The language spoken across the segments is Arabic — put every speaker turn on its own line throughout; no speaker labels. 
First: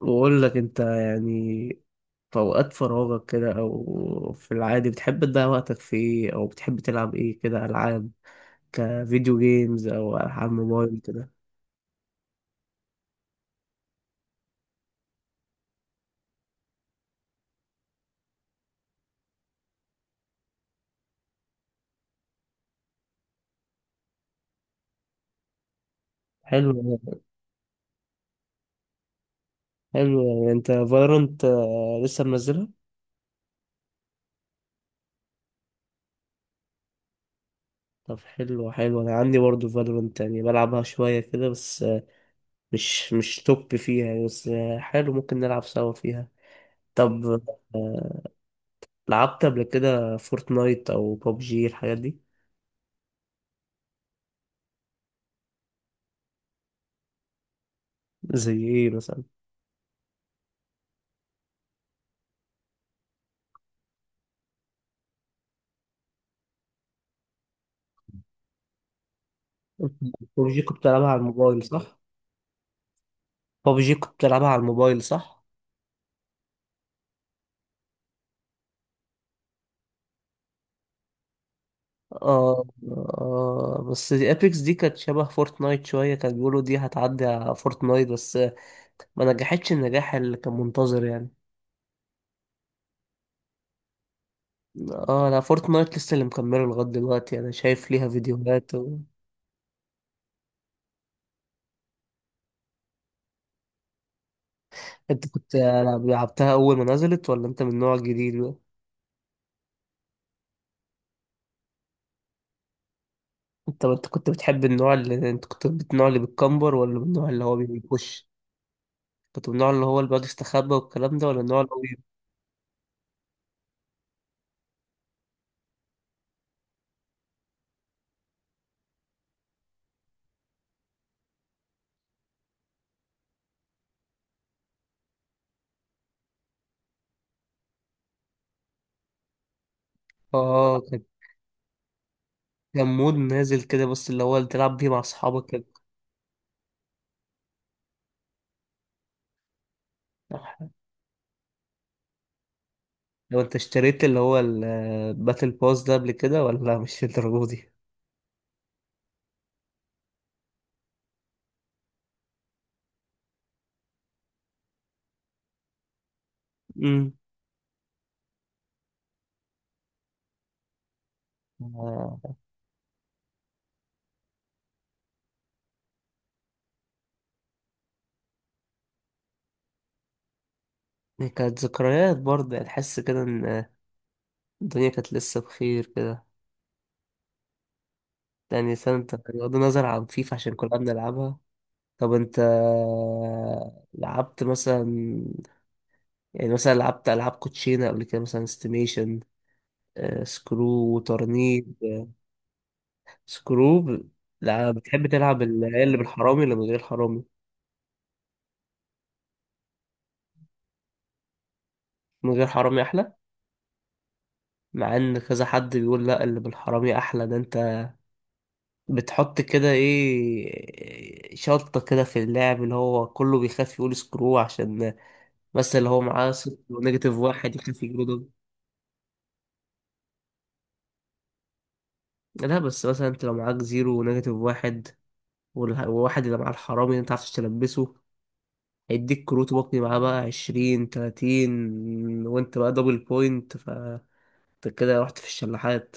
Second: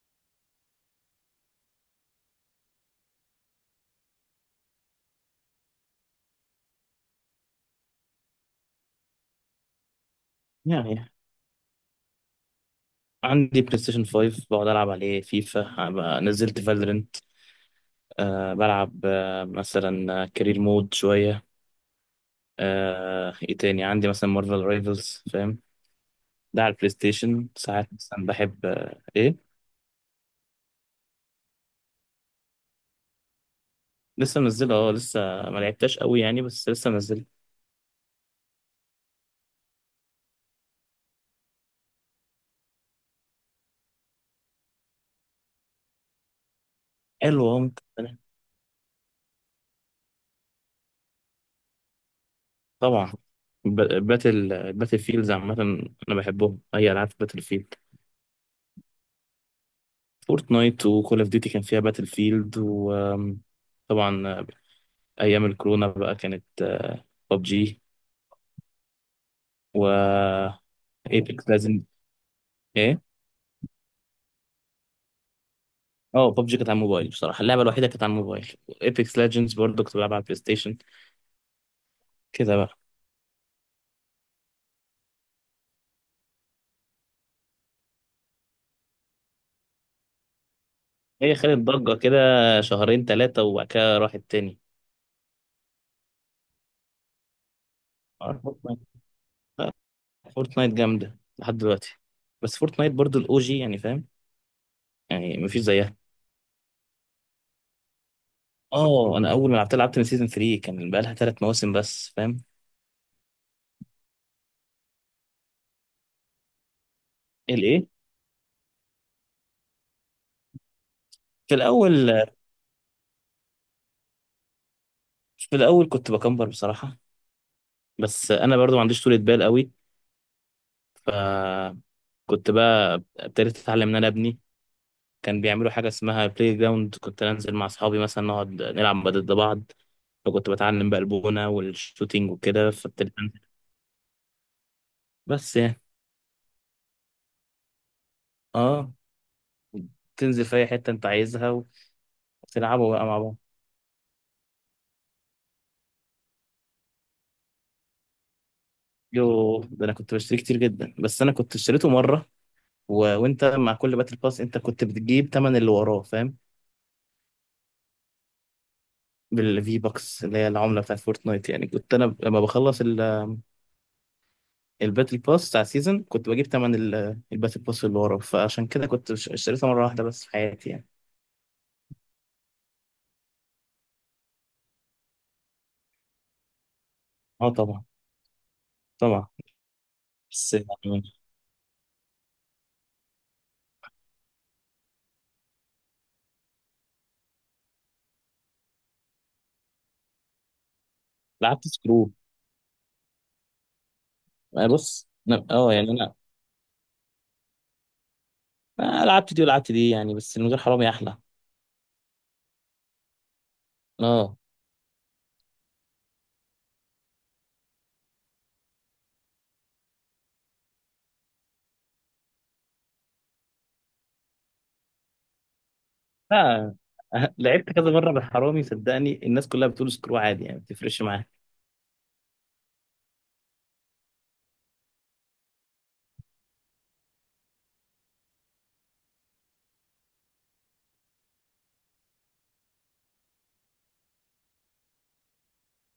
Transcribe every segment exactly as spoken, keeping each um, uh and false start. بقول لك انت يعني في اوقات فراغك كده او في العادي بتحب تضيع وقتك في ايه، او بتحب تلعب ايه كده؟ العاب كفيديو جيمز او العاب موبايل
يعني
كده؟
عندي بلاي ستيشن خمسة بقعد العب عليه فيفا. بقى- نزلت فالورنت. أه بلعب أه مثلا كارير مود شويه. أه ايه تاني، عندي مثلا مارفل رايفلز، فاهم؟ ده
حلو
على البلاي
أوي.
ستيشن. ساعات مثلا بحب أه ايه.
حلو، يعني انت فالورانت لسه منزلها؟
لسه منزله، اه لسه ما لعبتهاش قوي يعني، بس لسه منزله.
طب حلو حلو، انا عندي برضه فالورانت، يعني بلعبها شويه كده بس، آه، مش مش توب فيها يعني، بس آه، حلو، ممكن نلعب سوا فيها. طب
حلو، اه ممكن أنا-
آه، لعبت قبل كده فورتنايت او ببجي الحاجات دي؟
طبعا، ب- باتل باتل فيلدز عامة. أنا بحبهم أي ألعاب باتل فيلد.
زي ايه مثلا؟
فورتنايت وكول أوف ديوتي كان فيها باتل فيلد. وطبعا ايام الكورونا بقى كانت ببجي و
ببجي كنت بتلعبها على
ايبكس
الموبايل
لازم.
صح؟
ايه؟
ببجي كنت بتلعبها على الموبايل صح؟
اه ببجي كانت على الموبايل بصراحه، اللعبه الوحيده كانت على الموبايل. ايبكس ليجندز برضه كنت بلعبها على البلاي ستيشن. كده
آه,
بقى.
آه بس دي ابيكس دي كانت شبه فورتنايت شوية، كانوا بيقولوا دي هتعدي على فورتنايت، بس ما نجحتش النجاح اللي كان منتظر يعني.
هي خدت ضجه كده شهرين ثلاثه وبعد كده راحت تاني.
اه لا، فورتنايت لسه اللي مكمله لغاية دلوقتي، انا شايف ليها
آه،
فيديوهات
فورتنايت.
و...
آه، فورتنايت جامده لحد دلوقتي. بس فورتنايت برضه الاو جي، يعني فاهم،
انت
يعني
كنت
مفيش زيها.
لعبتها اول ما نزلت، ولا انت من النوع الجديد بقى؟
اه، انا اول ما لعبت لعبت من سيزون ثلاثة، كان بقى لها ثلاث مواسم بس، فاهم.
انت انت كنت بتحب النوع اللي انت، كنت من النوع اللي بتكمبر ولا من النوع اللي هو
الايه؟
بيخش؟ كنت من النوع اللي هو اللي بيقعد يستخبى والكلام ده، ولا
في
النوع اللي هو؟
الاول في الاول كنت بكمبر بصراحه، بس انا برضو ما عنديش طولة بال قوي، فكنت بقى ابتديت اتعلم. ان انا ابني كان بيعملوا حاجه اسمها بلاي جراوند، كنت انزل مع اصحابي مثلا نقعد نلعب ضد بعض، فكنت
اه
بتعلم بقى
كان،
البونه والشوتينج وكده،
كان
فابتديت
مود
انزل.
نازل كده بس، اللي هو اللي تلعب بيه مع اصحابك
بس
كده.
يعني اه، تنزل في اي حته انت عايزها وتلعبوا بقى مع بعض.
لو انت اشتريت اللي هو الباتل باس ده قبل كده ولا مش الدرجة دي؟
يو، ده انا كنت بشتري كتير جدا، بس انا كنت اشتريته مره، و... وانت مع كل باتل باس انت كنت بتجيب تمن اللي وراه، فاهم،
امم.
بالفي بوكس اللي هي العمله بتاعت فورتنايت. يعني كنت انا
آه،
لما بخلص الباتل باس بتاع سيزون كنت بجيب تمن ال- الباتل باس اللي ورا، فعشان كده كنت ش- اشتريتها مرة واحدة بس في حياتي يعني.
كانت ذكريات برضه يعني، تحس كده ان الدنيا كانت لسه بخير كده.
اه طبعا.
يعني سنة، انت
طبعا،
بغض النظر عن فيفا عشان
بس
كلنا
يعني
بنلعبها. طب انت لعبت مثلا، يعني مثلا لعبت ألعاب كوتشينة قبل كده؟ مثلا استيميشن، آه، سكرو
لعبت
وترنيب؟
سكرو.
سكروب.
آه
لا، بتحب
بص،
تلعب
أنا- اه
ال-
يعني
اللي
انا
بالحرامي ولا من غير حرامي؟
آه، لعبت دي ولعبت دي يعني، بس من غير حرامي احلى.
من غير حرامي احلى.
اه.
مع ان كذا حد بيقول لا، اللي بالحرامي احلى. ده انت بتحط كده ايه، شطة كده في اللعب، اللي هو كله بيخاف يقول سكرو عشان، بس اللي هو معاه صفر
لا
ونيجاتيف
آه،
واحد
لعبت
يخاف
كذا
يجيله
مرة
دول.
بالحرامي، صدقني الناس كلها بتقول سكرو عادي، يعني ما بتفرقش معايا.
لا بس مثلا انت لو معاك زيرو ونيجاتيف واحد، والح- والواحد اللي معاه الحرامي اللي انت عارفش تلبسه، هيديك كروت وقني معاه بقى عشرين تلاتين، وانت بقى دبل بوينت، انت كده رحت في الشلاحات.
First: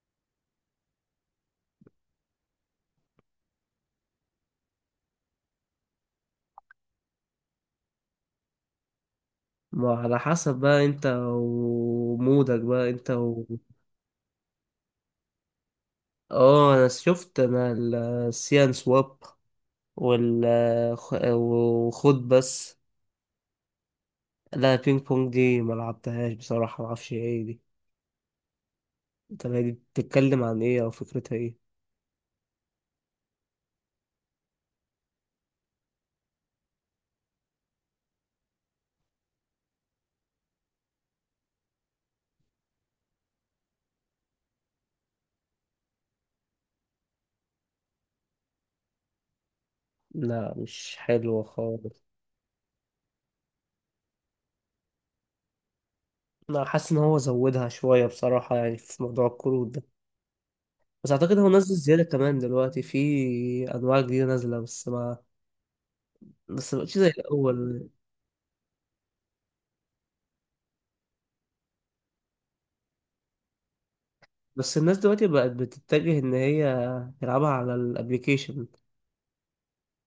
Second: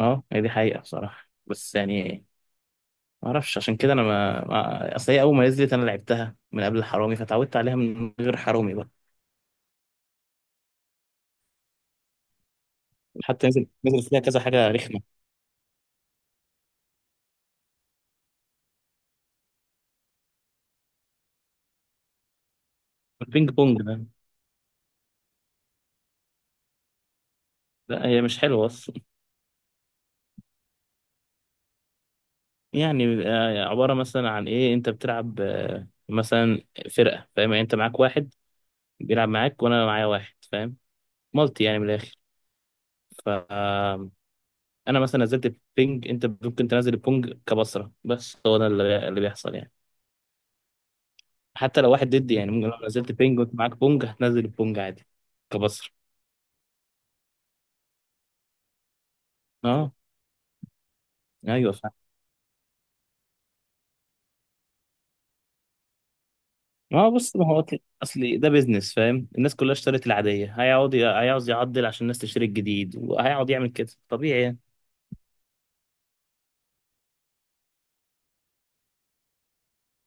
اه هي دي حقيقة بصراحة، بس يعني ما اعرفش. عشان كده انا ما ما- اصل هي اول ما نزلت انا لعبتها من قبل الحرامي، فتعودت عليها من غير حرامي بقى.
ما على حسب بقى انت ومودك بقى انت و...
حتى نزل نزل فيها كذا حاجة رخمة.
اه انا شفت، انا السيان سواب وال، خ- وخد بس.
البينج بونج ده؟
لا بينج بونج دي ما لعبتهاش بصراحة، ما اعرفش ايه دي.
لا، هي مش حلوة أصلا.
طب هي دي بتتكلم عن ايه او فكرتها ايه؟
يعني آه، عبارة مثلا عن إيه، أنت بتلعب آه، مثلا فرقة، فاهم يعني، أنت معاك واحد بيلعب معاك وأنا معايا واحد، فاهم، مالتي يعني من الآخر. فأنا مثلا نزلت البينج، أنت ممكن تنزل البونج كبصرة. بس هو ده اللي اللي بيحصل يعني.
لا مش حلوة
حتى لو
خالص.
واحد ضدي، يعني ممكن لو نزلت بينج وأنت معاك بونج هتنزل البونج عادي كبصرة.
انا حاسس ان هو زودها شوية بصراحة يعني، في موضوع الكروت ده.
أه
بس اعتقد هو نزل
أيوه.
زيادة كمان دلوقتي، في انواع جديدة نازلة، بس ما، بس مبقتش
ما
زي
هو بص، ما هو أكل-
الاول.
اصل ده بيزنس فاهم، الناس كلها اشترت العاديه، هيقعد ي- هيعوز يعدل عشان الناس تشتري الجديد، وهيقعد يعمل كده طبيعي يعني.
بس الناس دلوقتي بقت بتتجه ان هي تلعبها على الابليكيشن.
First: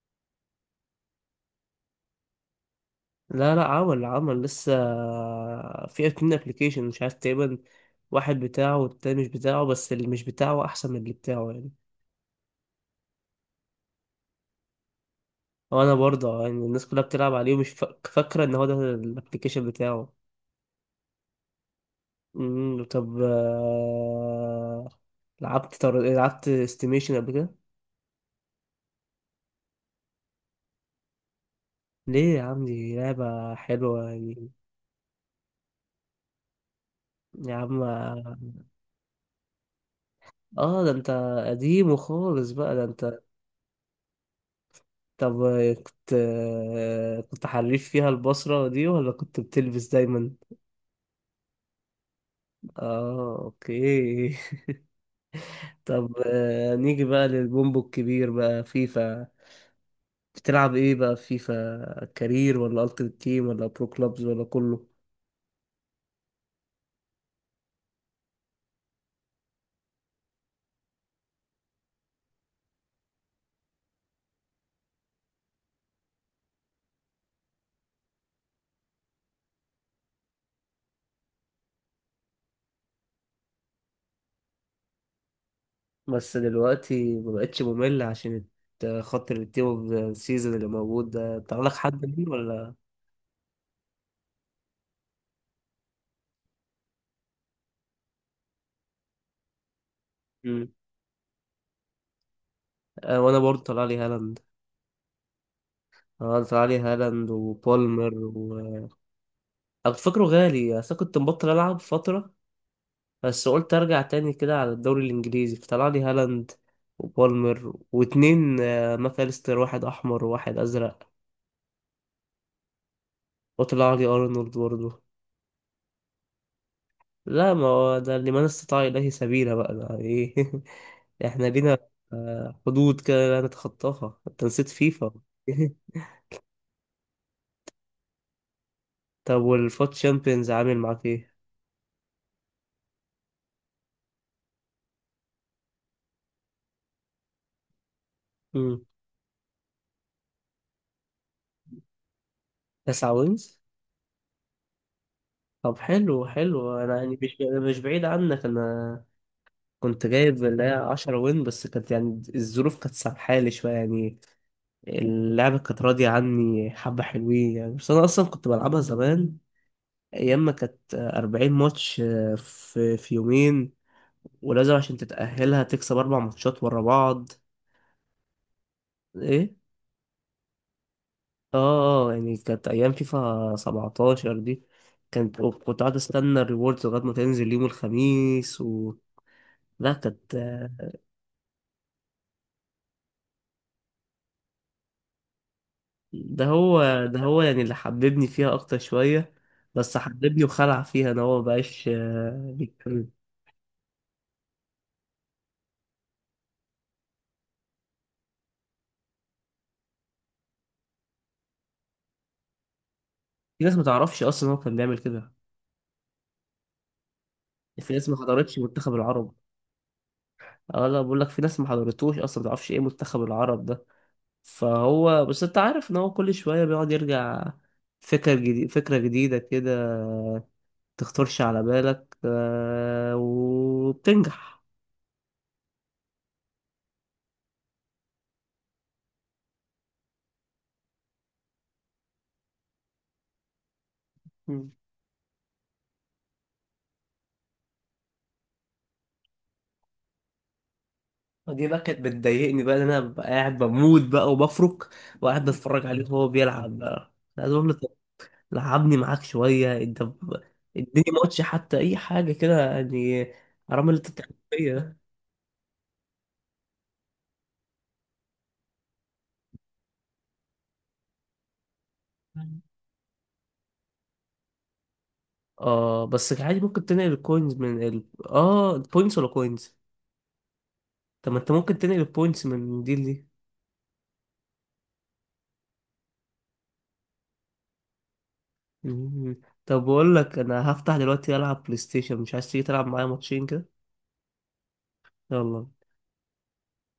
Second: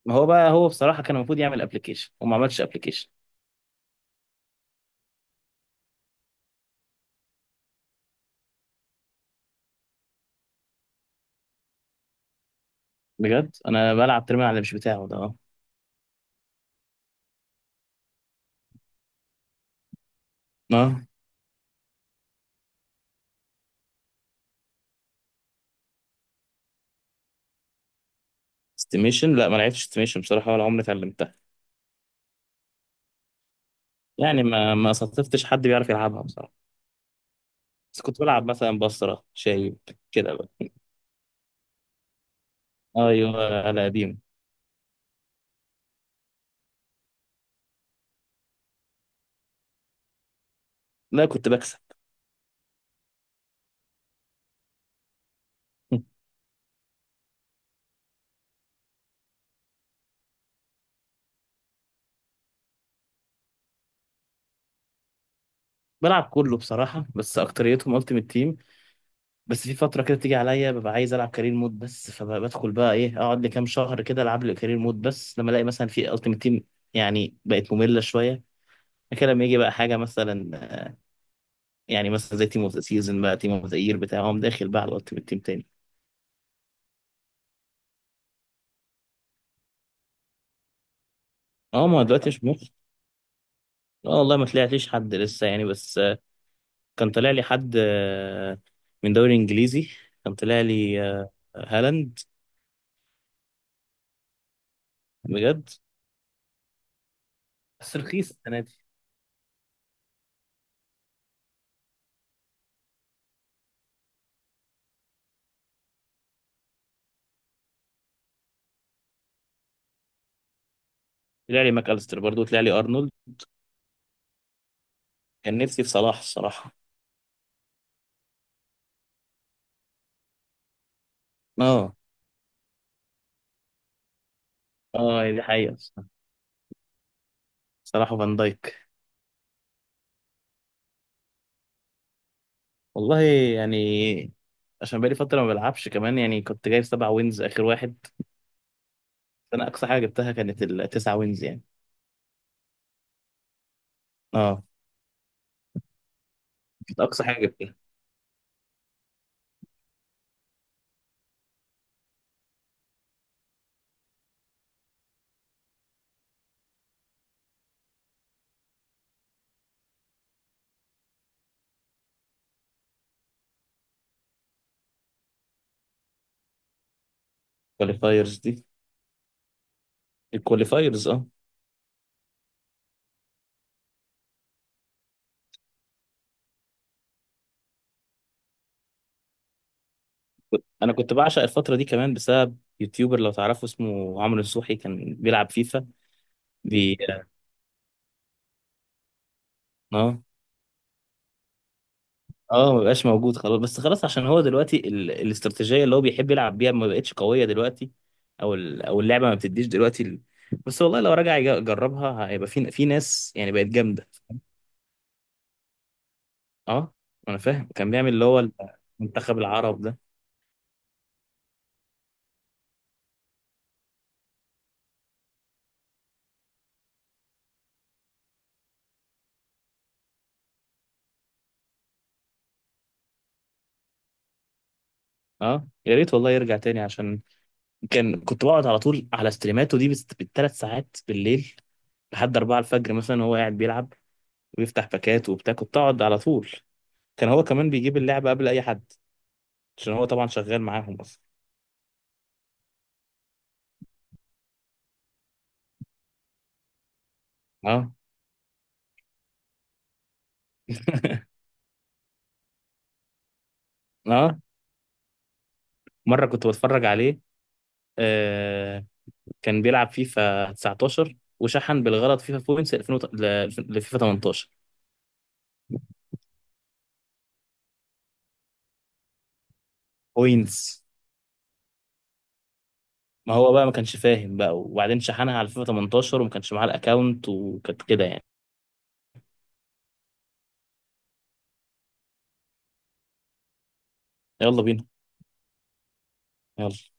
ما هو بقى، هو بصراحه كان المفروض يعمل ابلكيشن وما عملش ابلكيشن.
لا لا، عمل عمل لسه، في اتنين ابليكيشن مش عارف تقريبا، واحد بتاعه والتاني مش بتاعه، بس اللي مش بتاعه احسن من اللي بتاعه يعني.
بجد انا بلعب ترمي على اللي مش بتاعه ده، اه.
وانا برضه يعني الناس كلها بتلعب عليه، ومش فا- فاكره ان هو ده الابليكيشن بتاعه.
اه
مم، طب آه، لعبت طر... لعبت استيميشن قبل كده؟
استيميشن؟ لا ما لعبتش استيميشن بصراحه، ولا عمري اتعلمتها.
ليه يا عم، دي لعبة حلوة
يعني
يعني.
ما ما صادفتش حد بيعرف يلعبها بصراحه.
يا عم.
بس كنت بلعب مثلا بصره شايب كده بقى.
اه ده انت قديم وخالص بقى ده انت.
ايوه على قديم.
طب آه، كنت، آه، كنت حريف فيها البصرة دي ولا كنت بتلبس دايما؟
لا كنت بكسب.
اه اوكي. طب آه، نيجي بقى للبومبو الكبير بقى، فيفا. بتلعب ايه بقى في فيفا؟ كارير ولا التيمت تيم ولا برو كلوبز ولا كله؟
بلعب كله بصراحه، بس اكتريتهم التيمت تيم. بس في فترة كده تيجي عليا ببقى عايز ألعب كارير مود بس، فبدخل بقى، إيه، أقعد لي كام شهر كده ألعب لي كارير مود بس، لما ألاقي مثلا في ألتيمت تيم يعني بقت مملة شوية كده، لما يجي بقى حاجة مثلا، يعني مثلا زي تيم أوف ذا سيزون بقى، تيم أوف ذا يير بتاع، أقوم داخل بقى على الألتيمت تيم تاني.
بس دلوقتي مبقتش ممل عشان الت- خاطر التيم اوف ذا سيزون اللي موجود ده، طلع لك
أه، ما
حد مين
دلوقتي مش مخ.
ولا؟
أه والله ما طلعتليش حد لسه يعني، بس آه، كان طالع لي حد آه، من دوري إنجليزي، كان طالع
مم.
لي آه، هالاند.
آه وانا برضه طلع لي هالاند.
بجد؟
اه طلع لي هالاند
بس
وبولمر
رخيص السنة دي.
و... أنا كنت فاكره غالي، أصل أنا كنت مبطل ألعب فترة، بس قلت ارجع تاني كده على الدوري الانجليزي، فطلع لي هالاند وبالمر واتنين، آه، ماكاليستر، واحد احمر وواحد ازرق.
طلع لي ماك أليستر برضه، طلع لي أرنولد.
وطلع لي ارنولد برضه.
كان نفسي في صلاح الصراحة.
لا ما هو ده اللي من استطاع اليه سبيلا بقى، ده ايه؟ احنا لينا
اه.
آه، حدود كده لا نتخطاها، انت نسيت فيفا؟
اه دي حقيقة. صراحة فان دايك.
طب والفوت تشامبيونز عامل معاك ايه؟
والله يعني، عشان بقالي فترة ما بلعبش كمان، يعني كنت جايب سبع وينز آخر واحد.
مم.
أنا أقصى حاجة جبتها كانت التسع وينز يعني.
تسعة وينز؟
اه،
طب حلو حلو، انا
كانت
يعني
أقصى
مش،
حاجة جبتها.
مش بعيد عنك انا، كنت جايب اللي هي عشرة وين، بس كانت يعني الظروف كانت سامحالي شوية يعني، اللعبة كانت راضية عني حبة حلوين يعني. بس أنا أصلا كنت بلعبها زمان، أيام ما كانت أربعين ماتش في في يومين، ولازم عشان تتأهلها تكسب أربع ماتشات ورا بعض.
الكواليفايرز دي؟
إيه؟
الكواليفايرز، اه.
آه. آه، يعني كانت أيام فيفا سبعتاشر دي، كانت كنت قاعد أستنى الريوردز لغاية ما تنزل يوم الخميس، و... لا كانت.
أنا كنت بعشق الفترة دي كمان، بسبب يوتيوبر لو تعرفه، اسمه عمرو نصوحي، كان بيلعب فيفا.
ده
بي.
هو ده هو يعني اللي حببني فيها اكتر شويه. بس
اه آه.
حببني وخلع فيها ان هو مبقاش آه،
اه، ما بقاش
بيتكلم.
موجود خلاص، بس خلاص عشان هو دلوقتي ال... الاستراتيجيه اللي هو بيحب يلعب بيها ما بقتش قويه دلوقتي، او ال... او اللعبه ما بتديش دلوقتي ال... بس والله لو رجع يج- يجربها هيبقى، في في ناس يعني
في
بقت
ناس ما
جامده.
تعرفش اصلا هو كان بيعمل كده.
اه، انا فاهم كان
في ناس
بيعمل
ما
اللي هو
حضرتش منتخب العرب.
المنتخب العرب ده.
اه لا، بقول لك في ناس ما حضرتوش اصلا، ما تعرفش ايه منتخب العرب ده. فهو بس انت عارف ان هو كل شويه بيقعد يرجع، فكره جديده فكره جديده كده، تخطرش على بالك، آه، وبتنجح.
اه يا ريت والله يرجع تاني، عشان كان كنت بقعد على طول على ستريماته دي، بس بالثلاث ساعات بالليل لحد أربعة الفجر مثلا، وهو قاعد بيلعب ويفتح باكات وبتاع، كنت اقعد على طول. كان هو كمان بيجيب اللعبه قبل اي حد، عشان هو طبعا شغال معاهم أصلا.
دي بقى كانت بتضايقني بقى، إن انا ببقى قاعد بموت بقى وبفرك، وقاعد بتفرج عليه وهو بيلعب بقى. أنا عايز اقول له طب
اه.
لعبني معاك شويه، انت ب- اديني ماتش حتى، اي حاجه كده يعني، حرام اللي انت بتعمله
اه
فيا ده.
مره كنت بتفرج عليه، آه، كان بيلعب فيفا تسعتاشر وشحن بالغلط فيفا بوينتس ألفين وت- ل- لفيفا تمنتاشر
اه بس عادي، ممكن تنقل الكوينز من ال... اه البوينتس، ولا كوينز؟
بوينتس.
طب ما انت ممكن تنقل البوينتس من دي لدي.
ما هو بقى ما كانش فاهم بقى، وبعدين شحنها على فيفا تمنتاشر وما كانش معاه الاكونت، وكانت كده يعني.
مم. طب بقول لك انا هفتح دلوقتي العب بلاي ستيشن، مش عايز تيجي تلعب معايا ماتشين كده؟
يلا بينا.
يلا.
يلا.